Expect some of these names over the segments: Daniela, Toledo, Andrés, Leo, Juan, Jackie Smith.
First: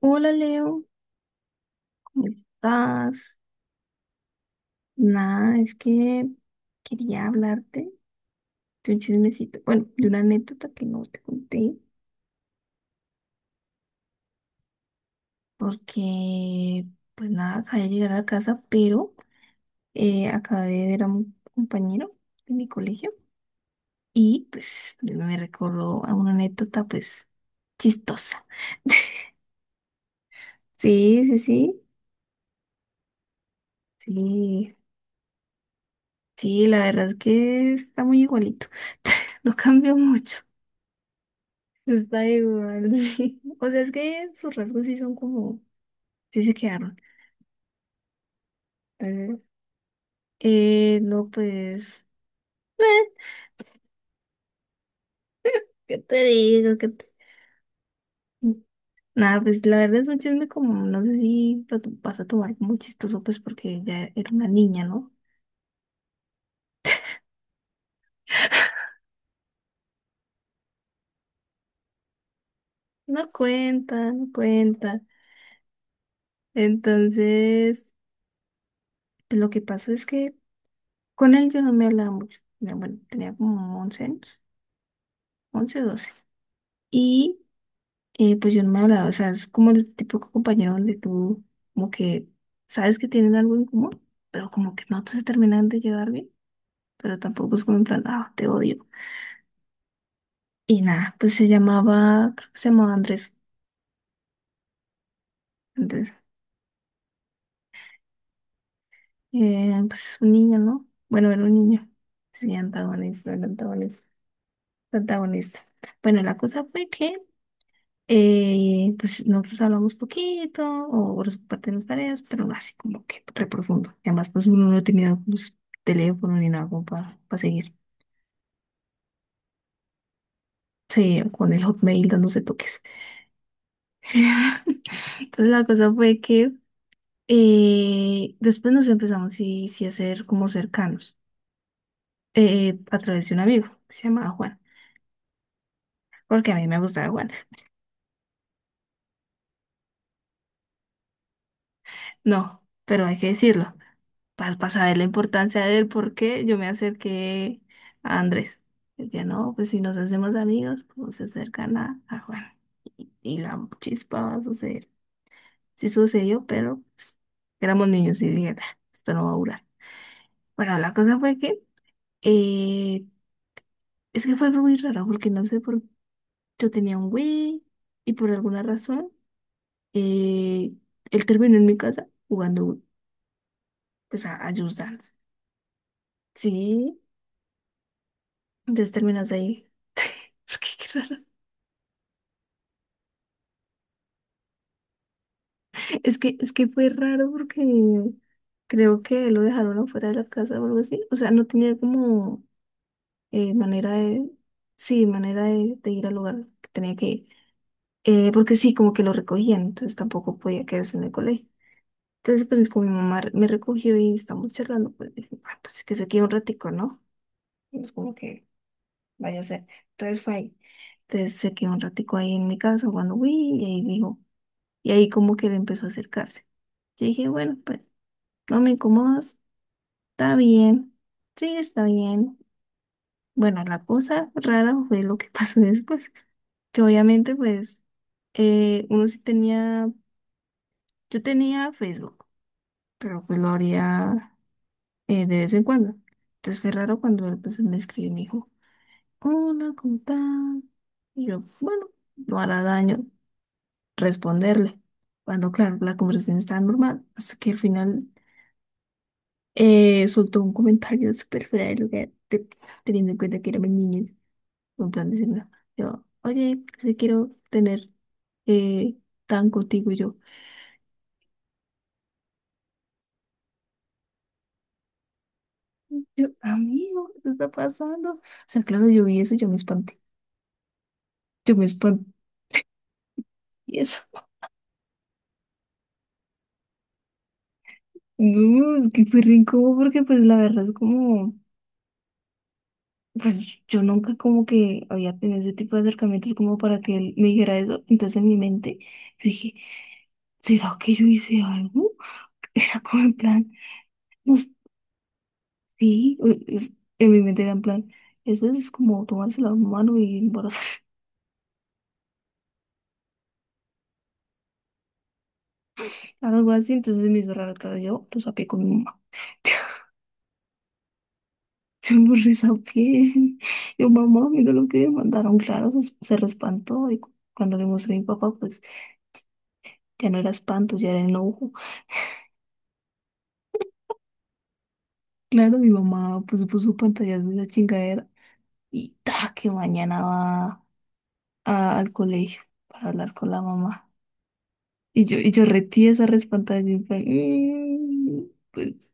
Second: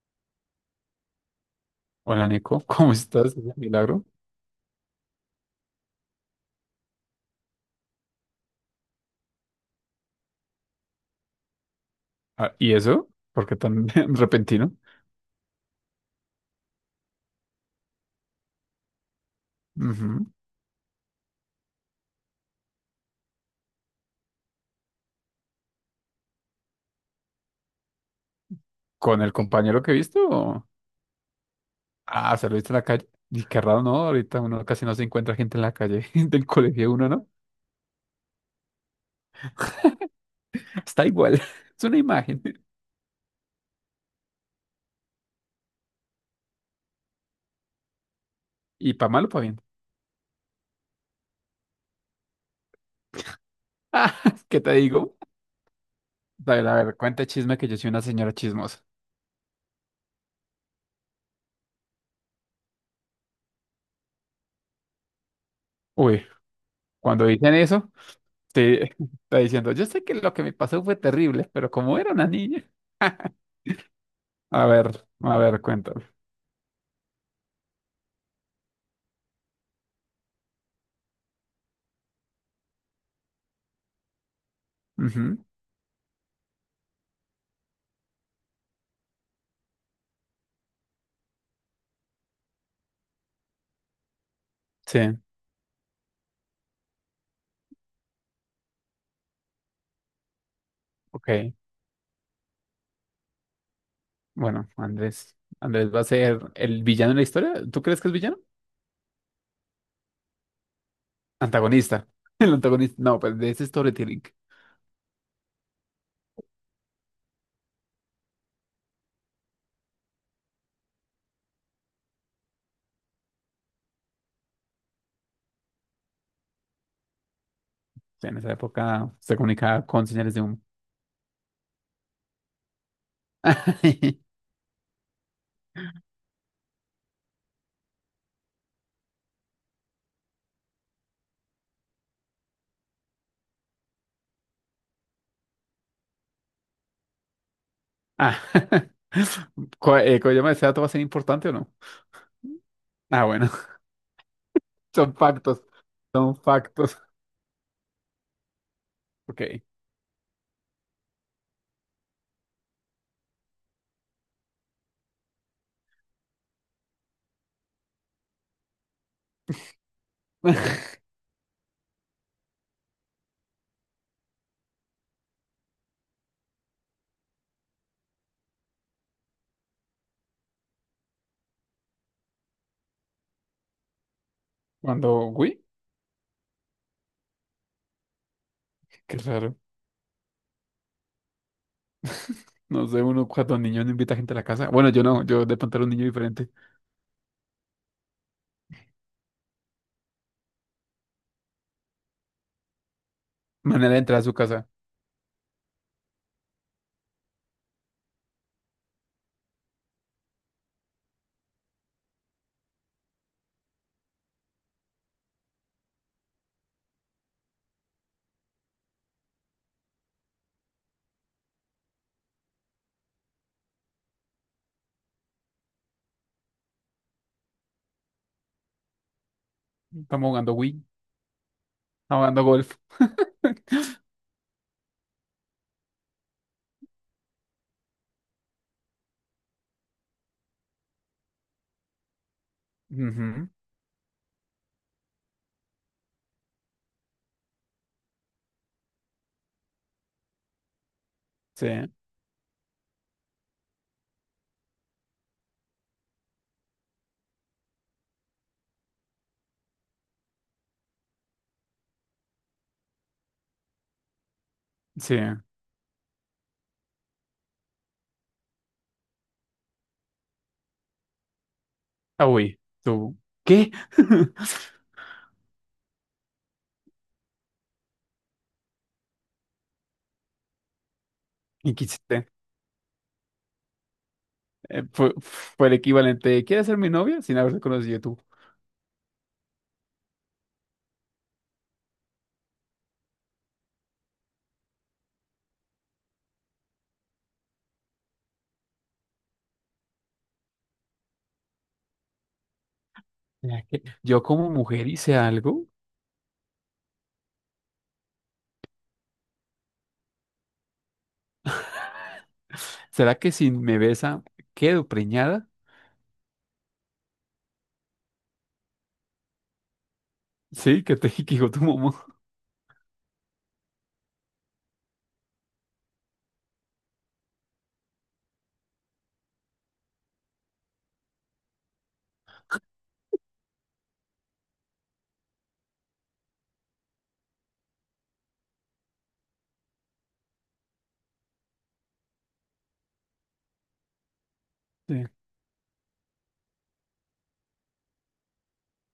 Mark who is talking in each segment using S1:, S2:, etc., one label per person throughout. S1: Hola Leo, ¿cómo
S2: Hola Nico, ¿cómo estás?
S1: estás?
S2: Milagro.
S1: Nada, es que quería hablarte de un chismecito, bueno, de una anécdota que no te conté,
S2: Ah, ¿y eso? ¿Por qué tan repentino?
S1: porque pues nada, acabé de llegar a la casa, pero
S2: Ujú.
S1: acabé de ver a un compañero de mi colegio y pues me recordó a una anécdota pues chistosa.
S2: ¿Con el compañero que he visto? O-
S1: Sí, sí, sí,
S2: Ah, ¿se lo viste en la calle? Y qué raro, ¿no? Ahorita uno
S1: sí,
S2: casi no se encuentra gente en la calle del
S1: sí, la
S2: colegio de
S1: verdad
S2: uno,
S1: es
S2: ¿no?
S1: que está muy igualito. No cambió mucho.
S2: Está igual, es una
S1: Está
S2: imagen.
S1: igual. Sí. O sea, es que sus rasgos sí son como, sí se quedaron.
S2: Y para malo para
S1: Entonces,
S2: bien.
S1: no, pues, eh,
S2: Ah, ¿qué te digo?
S1: ¿qué te
S2: A
S1: digo?
S2: ver, cuenta chisme que yo soy una señora chismosa.
S1: Nada, pues la verdad es un chisme como, no sé si vas a tomar como chistoso, pues porque ya era una niña, ¿no?
S2: Uy, cuando dicen eso, te está diciendo, yo sé que lo que me pasó fue terrible, pero como era una niña.
S1: No cuenta, no cuenta.
S2: A ver, cuéntame.
S1: Entonces, pues, lo que pasó es que con él yo no me hablaba mucho. Ya, bueno, tenía como 11 años,
S2: Ujú,
S1: 11, 12. Y pues yo no me hablaba, o sea, es como el tipo de compañero donde tú como que sabes que tienen algo en común, pero como que no
S2: sí.
S1: se terminan de llevar bien, pero tampoco es como en plan, ah, te odio. Y nada, pues se
S2: Ok,
S1: llamaba, creo que se llamaba Andrés.
S2: bueno, Andrés. Andrés va a
S1: Andrés,
S2: ser el villano en la historia. ¿Tú crees que es villano?
S1: pues es un niño, ¿no? Bueno, era un niño.
S2: Antagonista.
S1: Sí,
S2: El antagonista. No,
S1: antagonista,
S2: pues
S1: era
S2: de ese
S1: antagonista,
S2: storytelling.
S1: antagonista. Bueno, la cosa fue que pues nosotros hablamos poquito, o por su parte las tareas, pero no así como que re profundo. Y además, pues uno no tenía pues, teléfono ni nada como para seguir.
S2: O sea, en esa época se comunicaba con señales de humo.
S1: Sí, con el Hotmail dándose toques. Entonces la cosa fue que después nos empezamos sí, sí a ser como cercanos a través de un amigo que se llamaba Juan, porque a mí me gustaba Juan.
S2: Ah. ¿Cómo ¿Ese dato va a ser importante o no?
S1: No, pero hay
S2: Ah,
S1: que
S2: bueno.
S1: decirlo. Para saber la
S2: Son factos.
S1: importancia de él,
S2: Son
S1: porque yo me
S2: factos.
S1: acerqué a Andrés. Ya
S2: Ok.
S1: no, pues si nos hacemos amigos, pues se acercan a Juan. Y la chispa va a suceder. Sí sucedió, pero pues, éramos niños y dije, "Ah, esto no va a durar". Bueno, la cosa fue que, eh, es que fue muy raro, porque no sé por yo tenía un Wii y por alguna razón, eh, él terminó en mi casa jugando Wii, pues, a Just Dance.
S2: Cuando, uy,
S1: Sí. Entonces
S2: qué
S1: terminas
S2: raro.
S1: ahí. Porque qué raro.
S2: No sé, uno cuando niño no invita gente a la casa. Bueno, yo no, yo de pronto era un niño diferente.
S1: Es que fue raro porque creo que lo dejaron afuera de la casa o algo así. O sea, no tenía como manera
S2: Manera de entrar a
S1: de,
S2: su casa.
S1: sí, manera de ir al lugar que tenía que ir. Porque sí, como que lo recogían, entonces tampoco podía quedarse en el colegio. Entonces, pues con mi mamá me recogió y estamos charlando, pues dije, "Ah, pues que se quede un ratico, ¿no?". Es como que vaya a ser. Entonces fue ahí. Entonces se quedó un ratico ahí en mi casa jugando Wii y ahí dijo. Y ahí como que él empezó a acercarse. Yo dije, bueno, pues no me incomodas,
S2: Estamos
S1: está
S2: jugando Wii.
S1: bien, sí, está bien.
S2: Jugando golf.
S1: Bueno, la cosa rara fue lo que pasó después, que obviamente pues uno sí tenía, yo tenía Facebook, pero pues
S2: Ujú,
S1: lo haría de vez en cuando. Entonces fue raro cuando él pues me escribió y me dijo, hola, ¿cómo estás? Y yo,
S2: sí,
S1: bueno, no hará daño responderle. Cuando claro, la conversación estaba normal, hasta que al final soltó un comentario súper fuera de lugar, teniendo en cuenta que éramos niños, en plan
S2: sí.
S1: diciendo, yo, oye, si quiero tener eh, tan contigo, y yo,
S2: Ah, uy, tú. ¿Qué?
S1: yo, amigo, ¿qué está pasando? O sea, claro, yo vi eso, yo me
S2: ¿Y qué
S1: espanté,
S2: hiciste?
S1: y eso.
S2: Fue, fue el equivalente de, ¿quieres ser mi novia? Sin haberse conocido tú.
S1: No, es que fue re incómodo porque pues la verdad es como, pues yo nunca como que había tenido ese tipo de acercamientos como para que él me dijera eso, entonces en mi mente yo dije, ¿será que yo hice algo? Era como en plan...
S2: ¿Será que yo
S1: No,
S2: como mujer hice algo?
S1: sí, en mi mente era en plan, eso es como tomarse la mano y embarazarse,
S2: ¿Será que si me besa quedo preñada?
S1: algo así, entonces me hizo raro, claro, yo lo saqué con mi mamá,
S2: Sí, que te que digo tu mamá.
S1: yo lo resapié, yo mamá, mira lo que me mandaron, claro, se re espantó y cuando le mostré a mi papá, pues ya no era espanto, ya era enojo, claro, mi mamá pues puso pantallas de esa chingadera y ta, que mañana va al colegio para hablar con la mamá.
S2: Sí,
S1: Y yo retí esa respantada y yo en plan, "Mm, pues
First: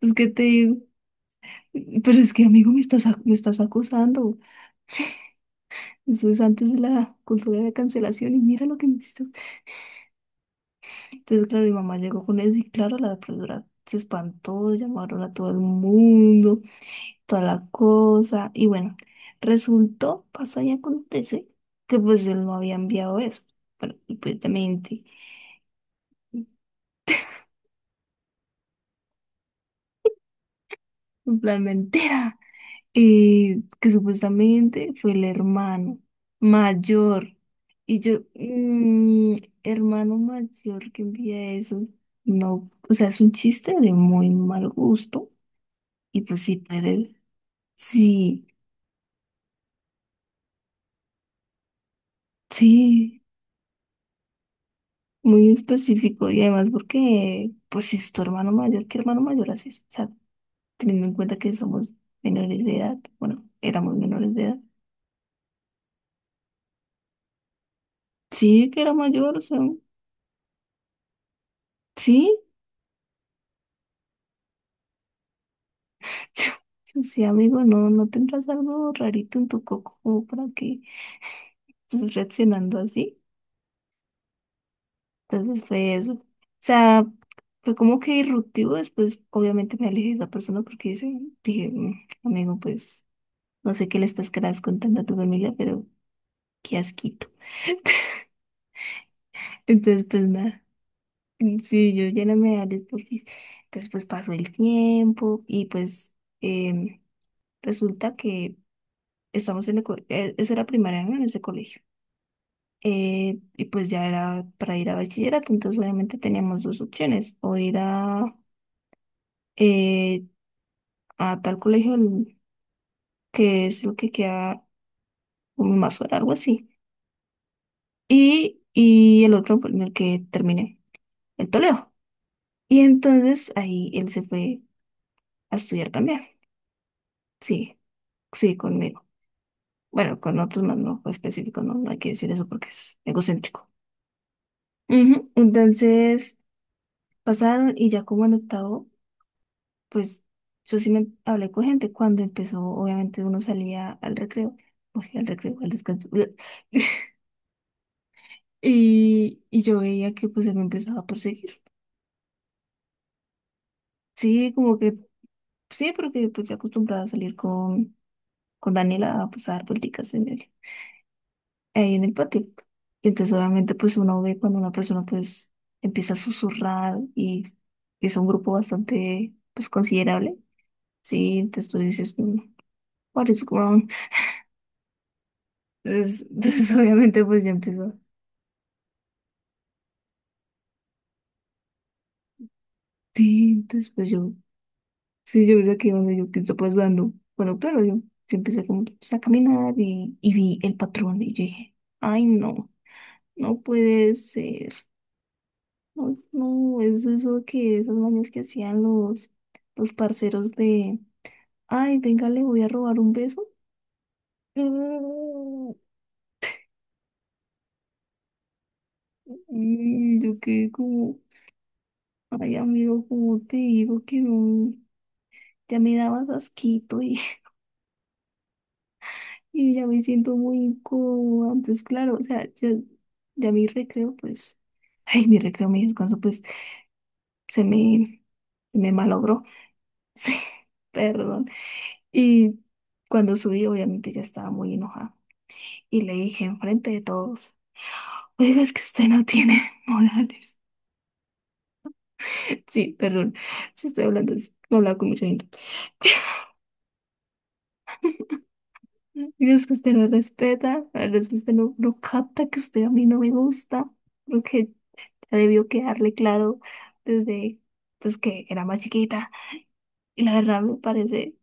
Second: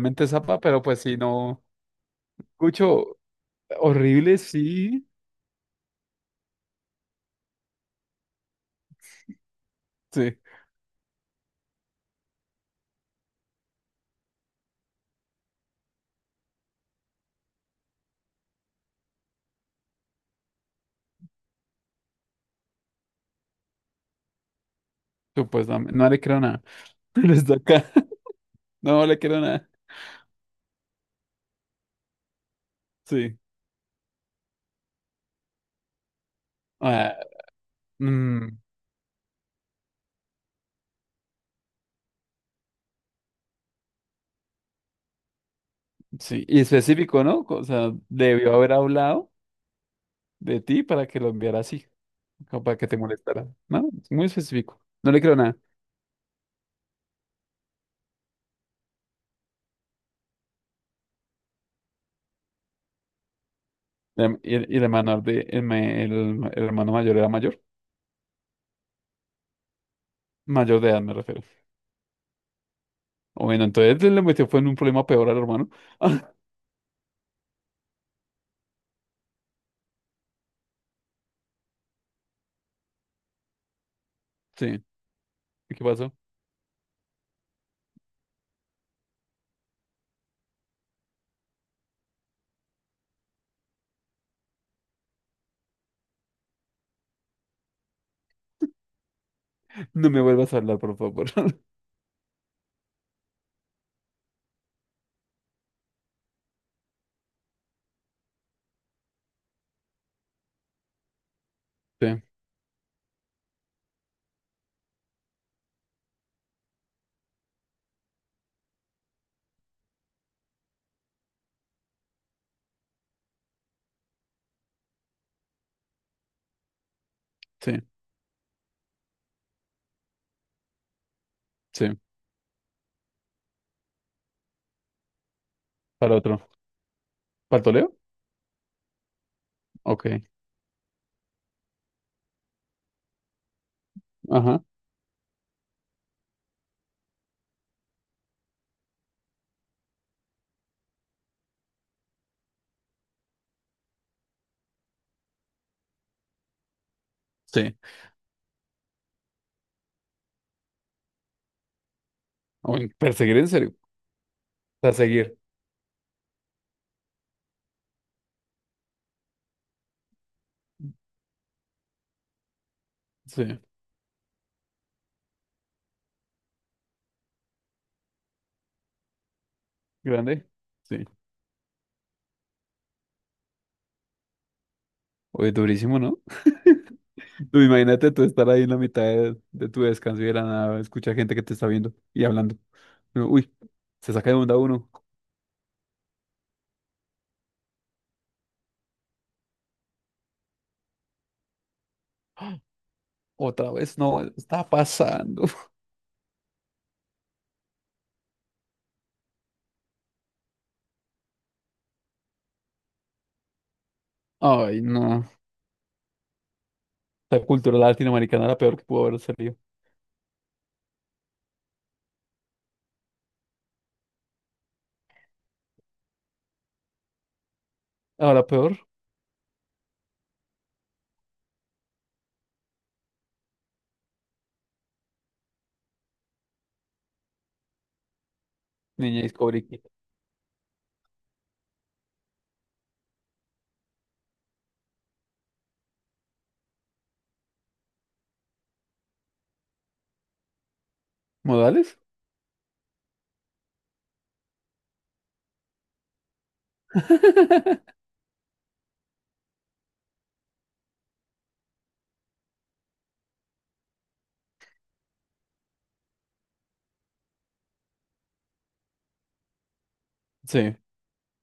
S1: es que te
S2: zapa,
S1: digo,
S2: pero pues si no.
S1: pero es que amigo, me estás,
S2: Escucho,
S1: me estás acosando.
S2: horrible, sí.
S1: Eso es antes de la cultura de cancelación y mira lo que me hiciste".
S2: Sí,
S1: Entonces, claro, mi mamá llegó con eso y claro, la profesora se espantó, llamaron a todo el mundo, toda la cosa. Y bueno, resultó, pasa y acontece que pues él no había enviado eso. Bueno, y pues también,
S2: supuestamente. No le creo nada. Pero está acá. No le creo nada.
S1: en plan mentira.
S2: Sí.
S1: Que supuestamente fue el hermano
S2: Ah,
S1: mayor. Y yo,
S2: mm,
S1: mm, hermano mayor que envía eso, no, o sea, es un chiste de muy mal gusto. Y pues
S2: sí,
S1: sí,
S2: y específico, ¿no? O sea,
S1: sí,
S2: debió haber hablado de ti para que lo enviara así, como para que te
S1: sí,
S2: molestara. No, es muy específico. No le creo
S1: muy
S2: nada.
S1: específico. Y además porque, pues si es tu hermano mayor, ¿qué hermano mayor haces? O sea, teniendo en cuenta que somos menores de edad, bueno, éramos
S2: Y
S1: menores
S2: el,
S1: de
S2: y
S1: edad.
S2: el- y el hermano de, el, ma- el hermano mayor era mayor.
S1: Sí, que era mayor, o sea,
S2: Mayor de edad me refiero.
S1: sí.
S2: O bueno, entonces le metió fue en un problema peor al hermano.
S1: Sí, amigo, no, no tendrás algo rarito en tu coco como para que estés reaccionando así.
S2: Sí.
S1: Entonces
S2: ¿Y ¿Qué
S1: fue
S2: pasó?
S1: eso. O sea, fue como que disruptivo. Después, obviamente, me alejé de esa persona porque dice, dije, "Mm, amigo, pues no sé qué le estás querás contando a tu familia, pero qué asquito". Entonces,
S2: No me
S1: pues
S2: vuelvas a
S1: nada.
S2: hablar, por favor.
S1: Mm, sí, yo ya no me hables porque entonces, pues pasó el tiempo y pues em, resulta que estamos eso era primaria, ¿no? En ese colegio.
S2: Sí,
S1: Y pues ya era para ir a bachillerato, entonces obviamente teníamos dos opciones, o ir eh, a tal colegio que es lo que queda un más hora, algo así,
S2: sí,
S1: y el otro en el que terminé, el
S2: sí.
S1: Toledo. Y entonces ahí él se fue a estudiar
S2: Para
S1: también,
S2: otro. ¿Para el
S1: sí,
S2: Toleo?
S1: sí, conmigo.
S2: Ok.
S1: Bueno, con otros más no específico, no, no hay que decir eso porque es egocéntrico.
S2: Ajá.
S1: Ujú, entonces pasaron y ya como en octavo pues yo sí me hablé con gente cuando empezó, obviamente uno salía al recreo, o sea, al recreo, al descanso.
S2: Sí.
S1: Y, y yo veía que pues él me empezaba a perseguir.
S2: O en perseguir en serio.
S1: Sí, como que,
S2: Perseguir.
S1: sí, porque pues ya acostumbrada a salir con Daniela a, pues, a dar vuelticas en el, ahí en el patio. Y entonces
S2: Sí.
S1: obviamente pues uno ve cuando una persona pues empieza a susurrar y es un grupo bastante pues considerable.
S2: Grande. Sí.
S1: Sí, entonces tú dices, "Mm, what is wrong?".
S2: Oye, durísimo, ¿no?
S1: Entonces, entonces, obviamente pues yo
S2: Tú
S1: empiezo.
S2: imagínate tú estar ahí en la mitad de tu descanso y de la nada, escucha gente que te está viendo y hablando. Uno,
S1: Sí,
S2: uy,
S1: entonces pues
S2: se saca
S1: yo,
S2: de onda uno.
S1: sí, yo desde aquí donde yo pienso pues dando, bueno, claro, yo empecé como, pues, a caminar y vi el patrón y yo dije, ay no, no
S2: Otra vez
S1: puede
S2: no, está
S1: ser,
S2: pasando.
S1: no, no, es eso que esas mañas que hacían los parceros de, ay, venga, le voy a robar un beso.
S2: Ay, no. La cultura latinoamericana era la peor que pudo haber salido.
S1: Y yo quedé como, ay amigo, ¿cómo te digo que no, ya me dabas asquito
S2: Ahora peor,
S1: y ya me siento muy incómoda? Entonces, claro, o sea, ya, ya mi recreo, pues, ay, mi recreo, mi descanso, pues, se me, me
S2: niña
S1: malogró.
S2: Discovery Kid.
S1: Sí, perdón. Y cuando subí, obviamente ya estaba muy enojada. Y le dije enfrente de todos, oiga, es que usted no tiene morales.
S2: ¿Modales?
S1: Sí, perdón, si estoy hablando, he hablado con mucha gente. Y es que usted no respeta, la verdad es que usted no, no capta que usted a mí no me gusta. Debió quedarle claro desde pues que era más chiquita. Y la verdad me
S2: Sí,
S1: parece,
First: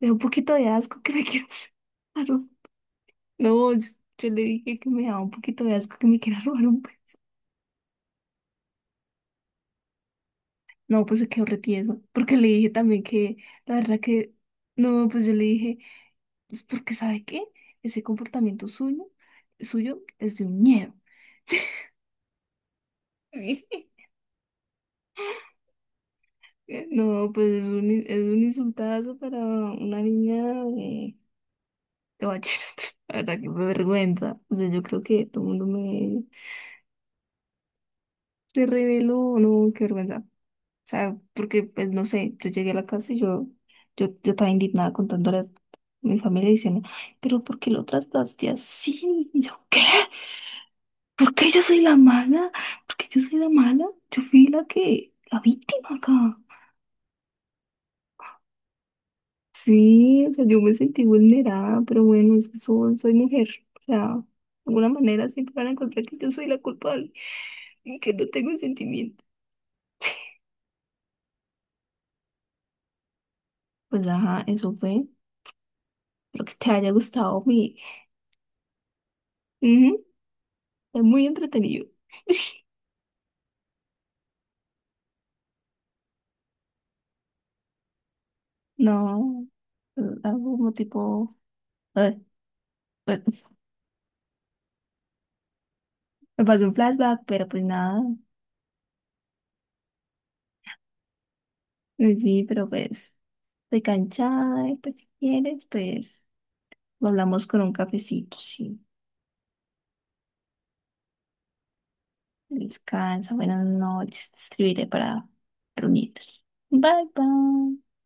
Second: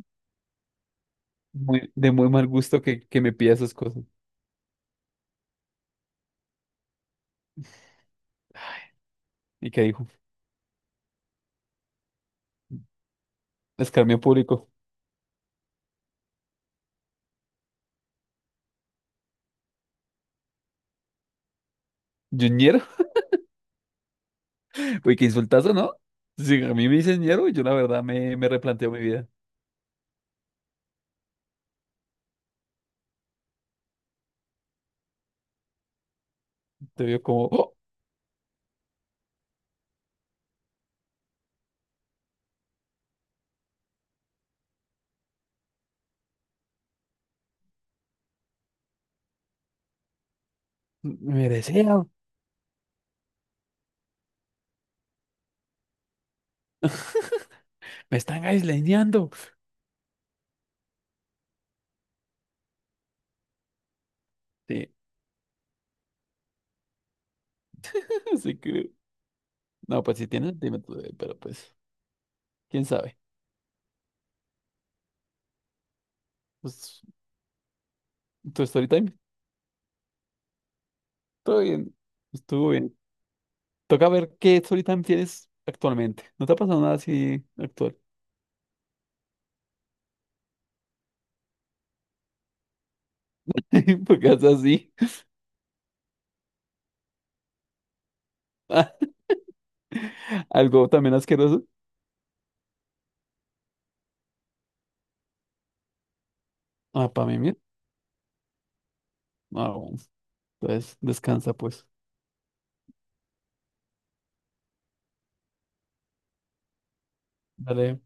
S1: me da un poquito de asco que me quieras
S2: muy, de muy mal
S1: robar.
S2: gusto que me pida
S1: No,
S2: esas
S1: yo,
S2: cosas.
S1: yo le dije que me daba un poquito de asco que me quiera robar un beso.
S2: ¿Y qué dijo?
S1: No, pues se quedó retieso. Porque le dije también que, la verdad
S2: Escarmiento
S1: que,
S2: público.
S1: no, pues yo le dije, pues porque ¿sabe qué? Ese comportamiento suyo, suyo es de un ñero.
S2: ¿Yo ñero? Uy, qué insultazo, ¿no? Si a mí me dicen
S1: No,
S2: ñero, yo
S1: pues
S2: la verdad
S1: es
S2: me,
S1: un
S2: me replanteo mi
S1: insultazo
S2: vida.
S1: para una niña. Te voy a decir, la verdad que me vergüenza. O sea, yo creo que todo el mundo me
S2: Te veo como... ¡oh!
S1: se reveló, no, qué vergüenza. O sea, porque pues no sé, yo llegué a la casa y yo estaba indignada contándole a mi familia diciendo, pero ¿por qué lo trataste así? Y yo, ¿qué? ¿Por
S2: Me
S1: qué yo soy la
S2: desean,
S1: mala? ¿Por qué yo soy la mala? Yo fui la que, la víctima acá.
S2: me están aisleñando.
S1: Sí, o sea, yo me sentí vulnerada, pero bueno, es que soy, soy mujer. O sea, de alguna
S2: Sí,
S1: manera siempre van a encontrar que yo soy la culpable. Que no tengo
S2: así que.
S1: sentimiento.
S2: No, pues si tienes, dime tú, pero pues, quién sabe.
S1: Pues ajá, eso fue. Espero que te haya
S2: Pues,
S1: gustado mi.
S2: tu story time,
S1: Ujú, es muy
S2: todo
S1: entretenido.
S2: bien, estuvo bien. Toca ver qué story time tienes actualmente. ¿No te ha pasado nada así actual?
S1: No, algún tipo. eh, bueno,
S2: Porque es así.
S1: me pasó un flashback, pero pues nada.
S2: Algo también asqueroso.
S1: Sí, pero pues estoy canchada, y pues si quieres, pues
S2: Ah,
S1: lo
S2: para mí,
S1: hablamos
S2: mira.
S1: con un cafecito, sí.
S2: Ah, bueno. Entonces, descansa, pues.
S1: Descansa, buenas noches, te escribiré para reunirnos. Bye, bye.
S2: Dale.